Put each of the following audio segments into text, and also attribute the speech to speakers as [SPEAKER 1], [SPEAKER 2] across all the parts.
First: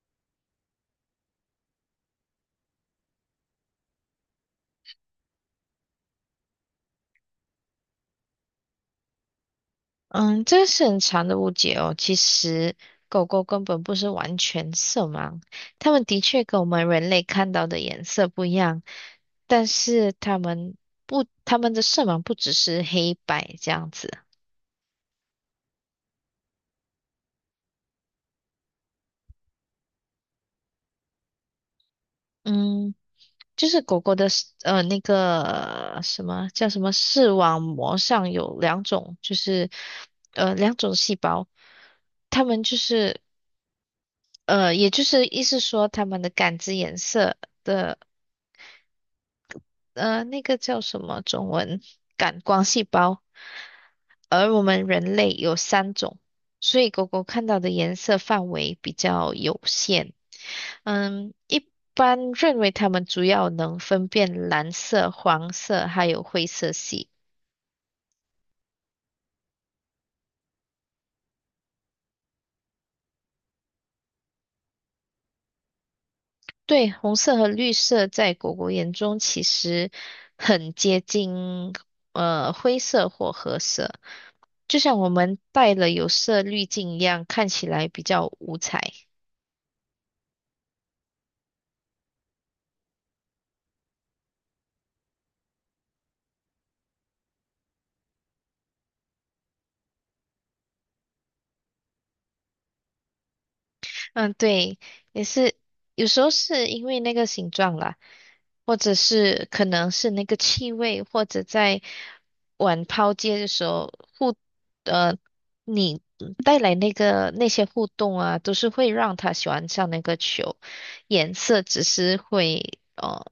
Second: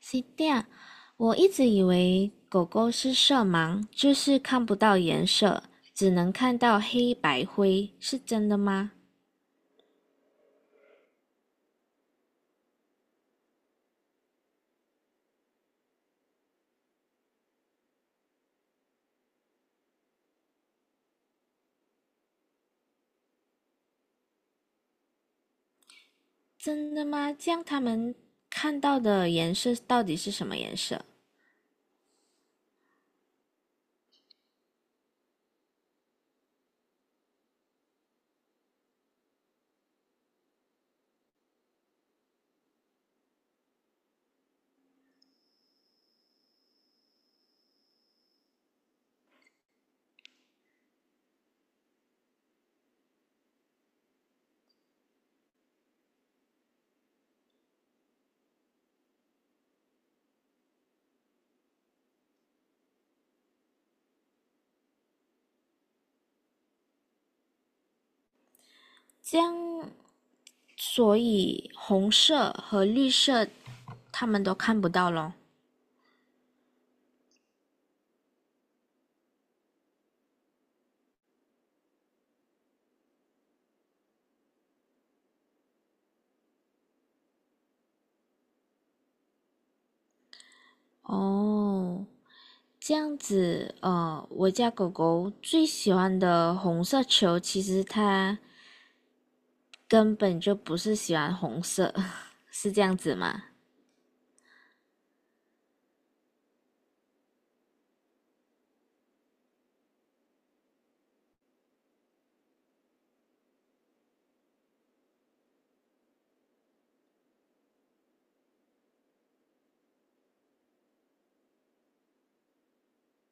[SPEAKER 1] 是这我一直以为狗狗是色盲，就是看不到颜色，只能看到黑白灰，是真的吗？
[SPEAKER 2] 嗯，这个是很长的误解哦。其实狗狗根本不是完全色盲，它们的确跟我们人类看到的颜色不一样，但是它们的色盲不只是黑白这样子。
[SPEAKER 1] 真的吗？这样它们看到的颜色到底是什么颜色？
[SPEAKER 2] 嗯，就是狗狗的视呃那个什么叫什么视网膜上有两种，就是两种细胞，它们也就是意思说它们的感知颜色。的。那个叫什么中文？感光细胞。而我们人类有三种，所以狗狗看到的颜色范围比较有限。嗯，一般认为它们主要能分辨蓝色、黄色还有灰色系。
[SPEAKER 1] 这样，所以红色和绿色它们都看不到咯。
[SPEAKER 2] 对，红色和绿色在狗狗眼中其实很接近，灰色或褐色，就像我们戴了有色滤镜一样，看起来比较五彩。
[SPEAKER 1] 哦，这样子，我家狗狗最喜欢的红色球，其实它根本就不是喜欢红色，是这样子吗？
[SPEAKER 2] 嗯，对，也是，有时候是因为那个形状啦，或者是可能是那个气味，或者在玩抛接的时候互，呃，你带来那些互动啊，都是会让他喜欢上那个球，颜色只是会，呃，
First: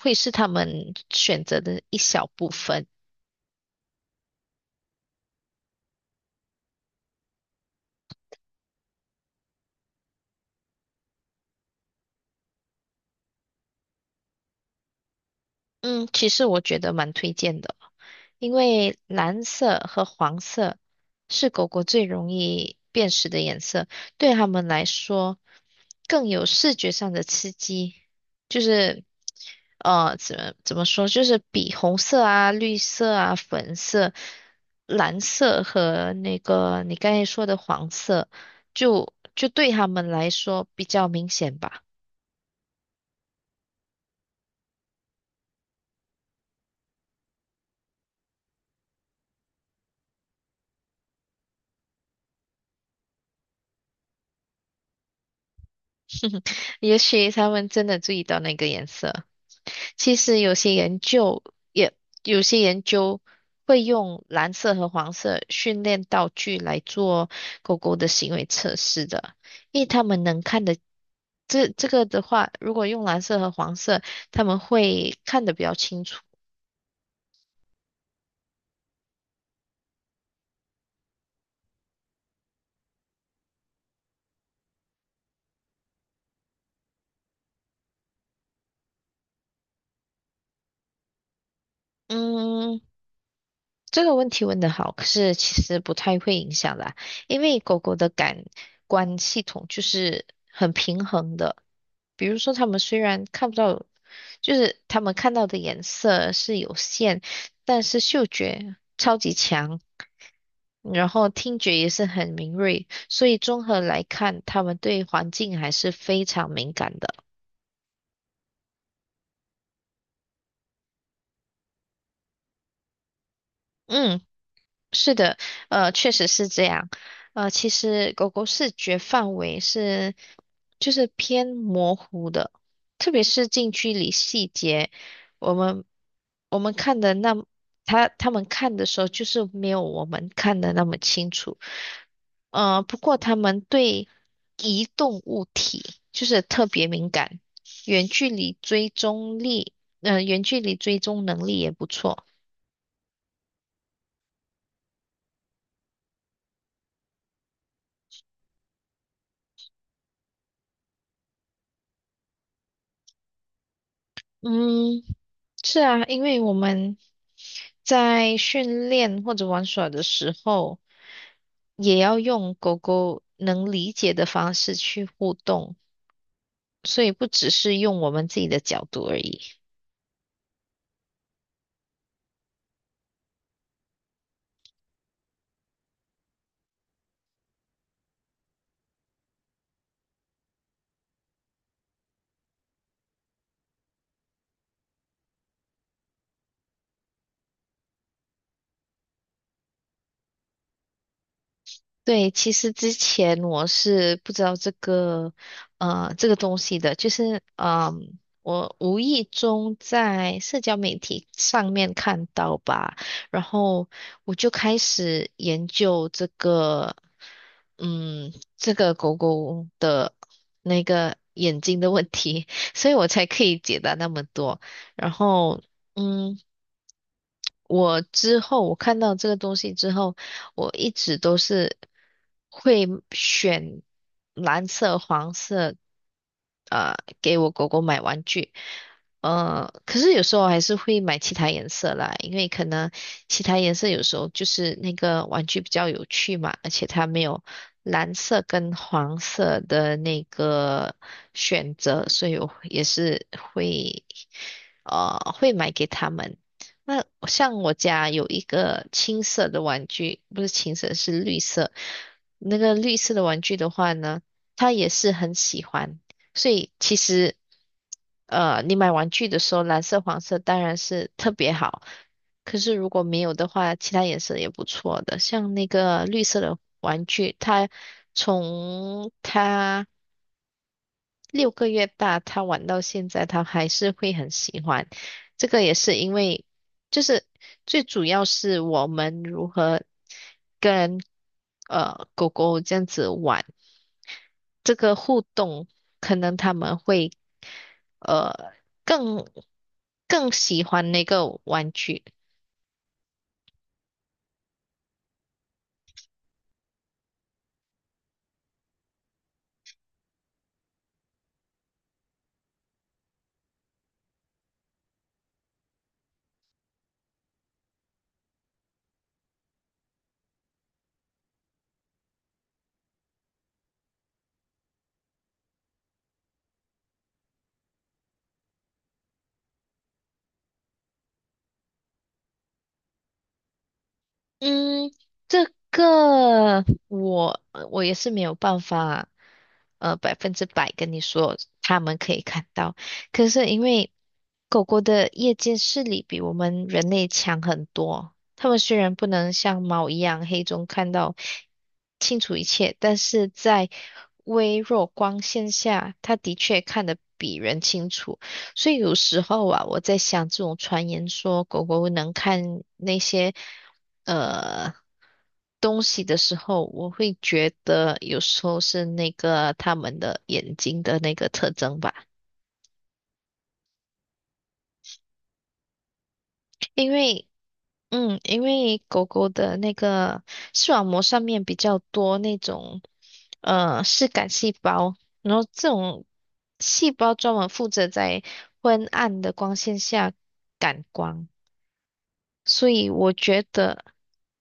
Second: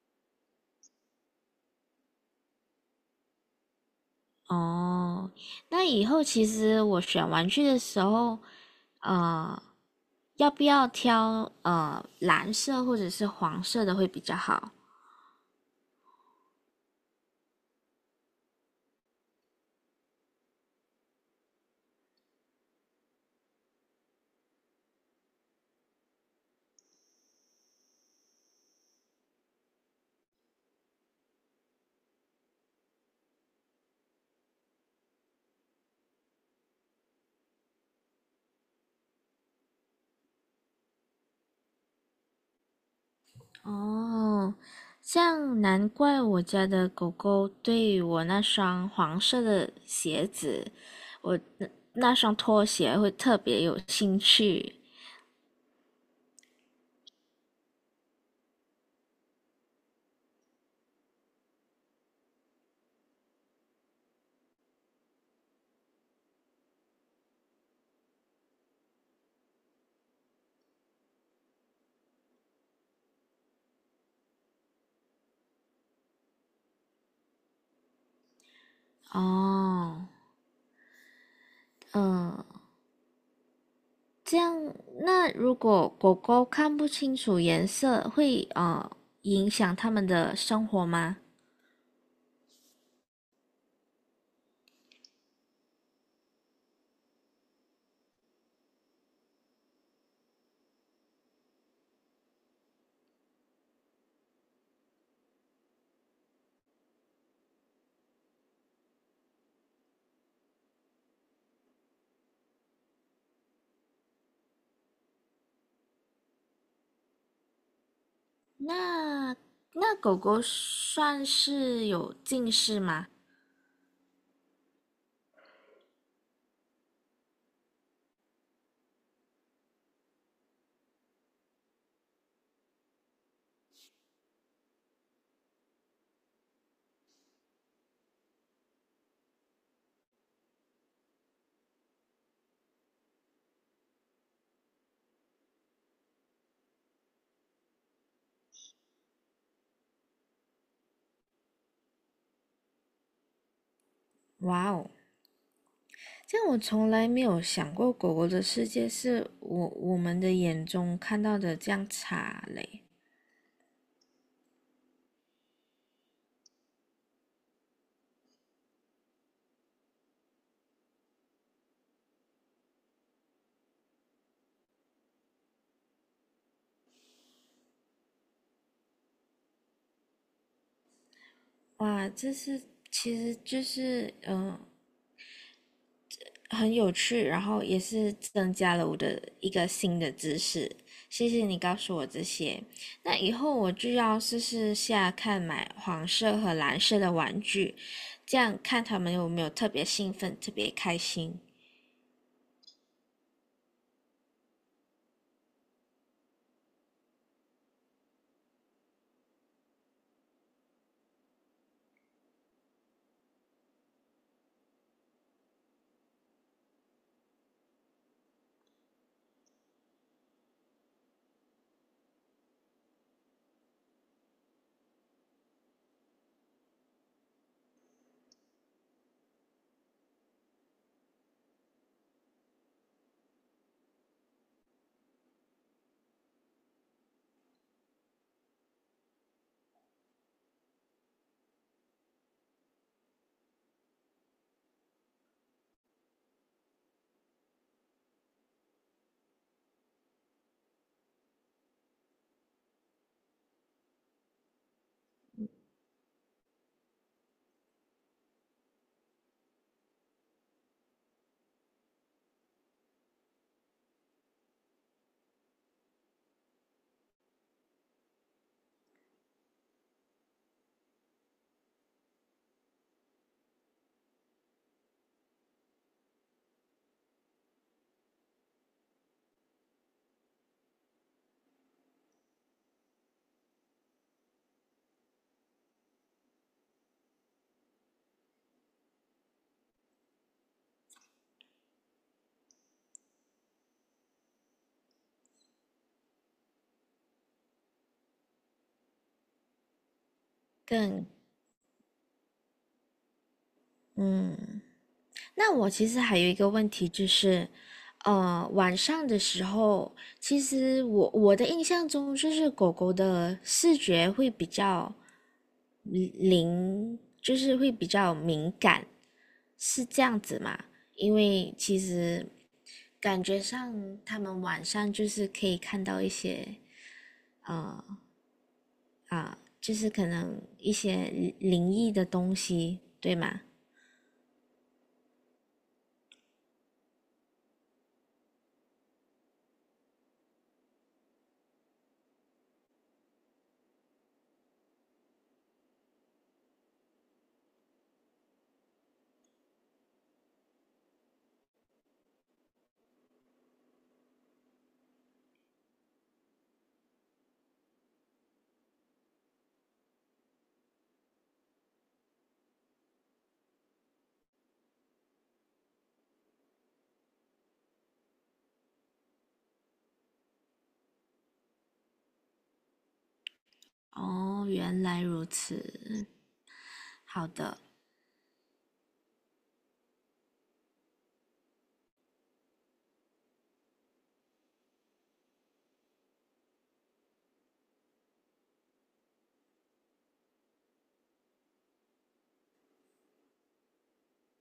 [SPEAKER 2] 会是他们选择的一小部分。
[SPEAKER 1] 哦，那以后其实我选玩具的时候，呃，要不要挑蓝色或者是黄色的会比较好？
[SPEAKER 2] 嗯，其实我觉得蛮推荐的。因为蓝色和黄色是狗狗最容易辨识的颜色，对它们来说更有视觉上的刺激，就是怎么说，就是比红色啊、绿色啊、粉色、蓝色和那个你刚才说的黄色，就对它们来说比较明显吧。
[SPEAKER 1] 哦，这样难怪我家的狗狗对我那双黄色的鞋子，我那那双拖鞋会特别有兴趣。
[SPEAKER 2] 也许它们真的注意到那个颜色。其实有些研究也有些研究会用蓝色和黄色训练道具来做狗狗的行为测试的，因为他们能看的这这个的话，如果用蓝色和黄色，他们会看得比较清楚。
[SPEAKER 1] 哦，嗯，这样，那如果狗狗看不清楚颜色，会影响它们的生活吗？
[SPEAKER 2] 嗯，这个问题问的好，可是其实不太会影响啦，因为狗狗的感官系统就是很平衡的。比如说，它们虽然看不到，就是它们看到的颜色是有限，但是嗅觉超级强，然后听觉也是很敏锐，所以综合来看，它们对环境还是非常敏感的。
[SPEAKER 1] 那那狗狗算是有近视吗？
[SPEAKER 2] 嗯。是的，确实是这样。其实狗狗视觉范围就是偏模糊的，特别是近距离细节，我们我们看的它们看的时候，就是没有我们看的那么清楚。不过它们对移动物体就是特别敏感，远距离追踪力，远距离追踪能力也不错。
[SPEAKER 1] 哇哦，这样我从来没有想过狗狗的世界是我们的眼中看到的这样差嘞。
[SPEAKER 2] 嗯。是啊，因为我们在训练或者玩耍的时候，也要用狗狗能理解的方式去互动，所以不只是用我们自己的角度而已。
[SPEAKER 1] 哇，这是其实就是很有趣，然后也是增加了我的一个新的知识。谢谢你告诉我这些，那以后我就要试试下看买黄色和蓝色的玩具，这样看他们有没有特别兴奋、特别开心。
[SPEAKER 2] 对，其实之前我是不知道这个东西的，就是，我无意中在社交媒体上面看到吧，然后我就开始研究这个，嗯，这个狗狗的那个眼睛的问题，所以我才可以解答那么多，然后，嗯。我之后我看到这个东西之后，我一直都是会选蓝色、黄色，呃，给我狗狗买玩具。可是有时候还是会买其他颜色啦，因为可能其他颜色有时候就是那个玩具比较有趣嘛，而且它没有蓝色跟黄色的那个选择，所以我也是会会买给他们。那像我家有一个青色的玩具，不是青色，是绿色。那个绿色的玩具的话呢，他也是很喜欢。所以其实，你买玩具的时候，蓝色、黄色当然是特别好。可是如果没有的话，其他颜色也不错的。像那个绿色的玩具，它从它6个月大，他玩到现在，他还是会很喜欢。这个也是因为，就是最主要是我们如何跟狗狗这样子玩，这个互动，可能他们会呃更更喜欢那
[SPEAKER 1] 更
[SPEAKER 2] 个玩具。
[SPEAKER 1] 嗯，那我其实还有一个问题就是，晚上的时候，其实我的印象中就是狗狗的视觉会比较嗯灵，就是会比较敏感。是这样子嘛？因为其实感觉上他们晚上就是可以看到一些呃啊，就是可能一些灵灵异的东西，对吗？
[SPEAKER 2] 嗯，这个我也是没有办法，百分之百跟你说他们可以看到。可是因为狗狗的夜间视力比我们人类强很多，它们虽然不能像猫一样黑中看到清楚一切，但是在微弱光线下，它的确看得比人清楚。所以有时候啊，我在想这种传言说狗狗能看那些。呃东西的时候，我会觉得有时候是那个它们的眼睛的那个特征吧，
[SPEAKER 1] 哦，原来如此。
[SPEAKER 2] 因
[SPEAKER 1] 好
[SPEAKER 2] 为
[SPEAKER 1] 的，
[SPEAKER 2] 因为狗狗的那个视网膜上面比较多那种视感细胞，然后这种细胞专门负责在昏暗的光线下感光，所以我觉得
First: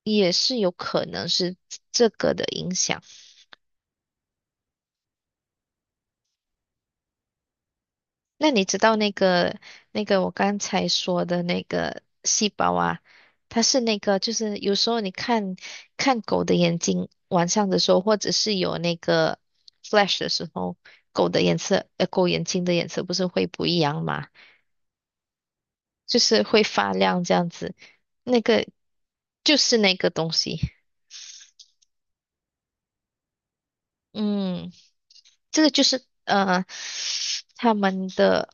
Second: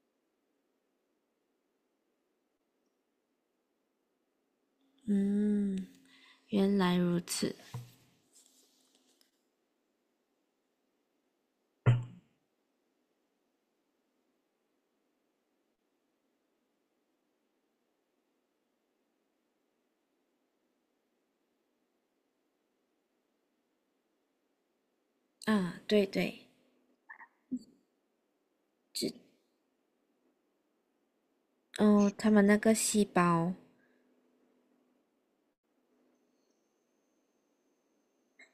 [SPEAKER 2] 也是有可能是这个的影响。
[SPEAKER 1] 嗯，原来如此。
[SPEAKER 2] 那你知道那个我刚才说的那个细胞啊，它是那个就是有时候你看看狗的眼睛，晚上的时候，或者是有那个 flash 的时候，狗的颜色，狗眼睛的颜色不是会不一样嘛，
[SPEAKER 1] 啊，对
[SPEAKER 2] 就
[SPEAKER 1] 对，
[SPEAKER 2] 是会发亮这样子，那个
[SPEAKER 1] 只
[SPEAKER 2] 就是那个东西，
[SPEAKER 1] 哦，他们那个细胞
[SPEAKER 2] 嗯，这个就是他们的。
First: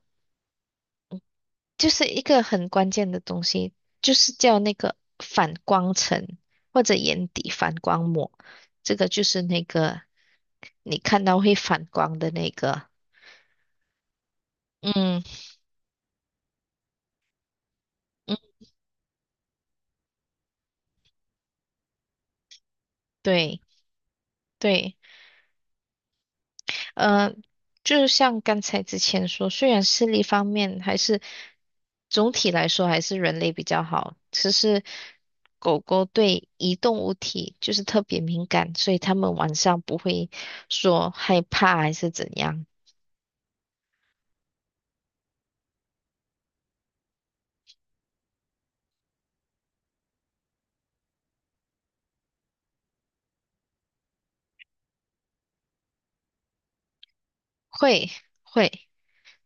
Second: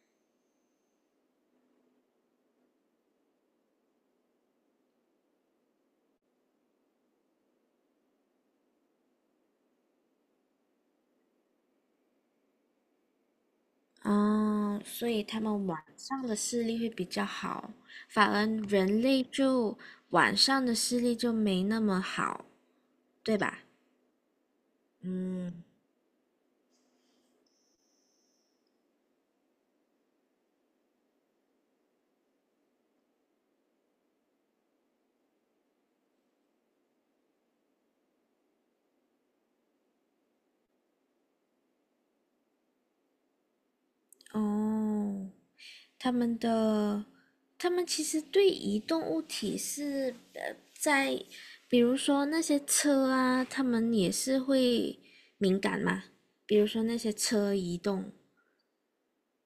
[SPEAKER 2] 就是一个很关键的东西，就是叫那个反光层或者眼底反光膜，这个就是那个你看到会反光的那个。
[SPEAKER 1] 嗯，所
[SPEAKER 2] 嗯
[SPEAKER 1] 以他们晚上的视力会比较好，反
[SPEAKER 2] 嗯，
[SPEAKER 1] 而人类就晚上的视力就没那么好，对吧？
[SPEAKER 2] 对对，
[SPEAKER 1] 嗯，
[SPEAKER 2] 呃，就像刚才之前说，虽然视力方面还是总体来说还是人类比较好，只是狗狗对移动物体就是特别敏感，所以它们晚上不会说害怕还是怎样。
[SPEAKER 1] 哦，他们的，他们其实对移动物体是在比如说那些车啊，他们也是会敏感嘛。比如说那些车移
[SPEAKER 2] 会
[SPEAKER 1] 动
[SPEAKER 2] 会，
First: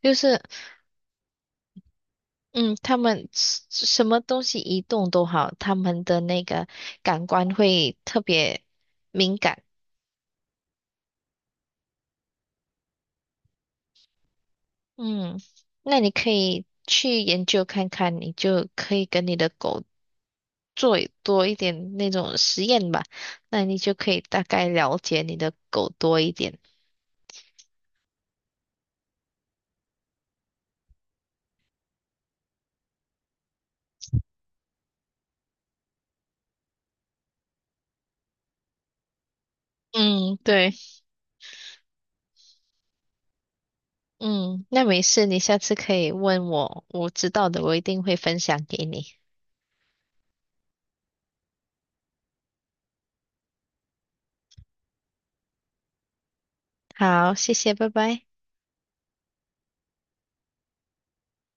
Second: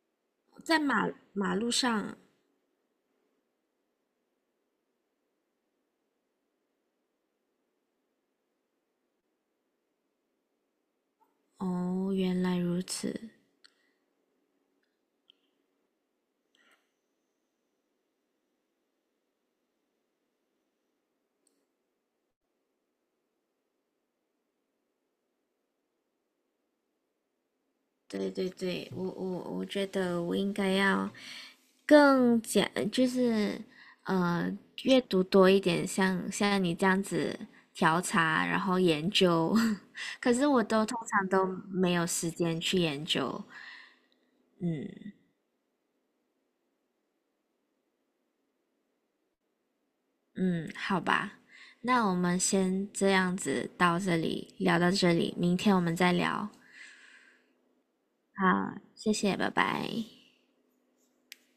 [SPEAKER 2] 就是
[SPEAKER 1] 在马路上，
[SPEAKER 2] 嗯，他们什么东西移动都好，他们的那个感官会特别敏感。
[SPEAKER 1] 哦，原来如此。
[SPEAKER 2] 嗯，那你可以去研究看看，你就可以跟你的狗做多一点那种实验吧，那你就可以大概了解你的狗多一点。
[SPEAKER 1] 对对对，我我觉得我应该要更讲，就是呃，阅读多一点，像你这样子调查，然后研究。可
[SPEAKER 2] 嗯，
[SPEAKER 1] 是我
[SPEAKER 2] 对，
[SPEAKER 1] 都通常都没有时间去研究。
[SPEAKER 2] 嗯，那没
[SPEAKER 1] 嗯
[SPEAKER 2] 事，你下次可以问我，我知道的，我一定会分享给你。
[SPEAKER 1] 嗯，好吧，那我们先这样子到这里，聊到这里，明天我们再聊。
[SPEAKER 2] 好，谢谢，拜拜。
[SPEAKER 1] 好，谢谢，拜拜。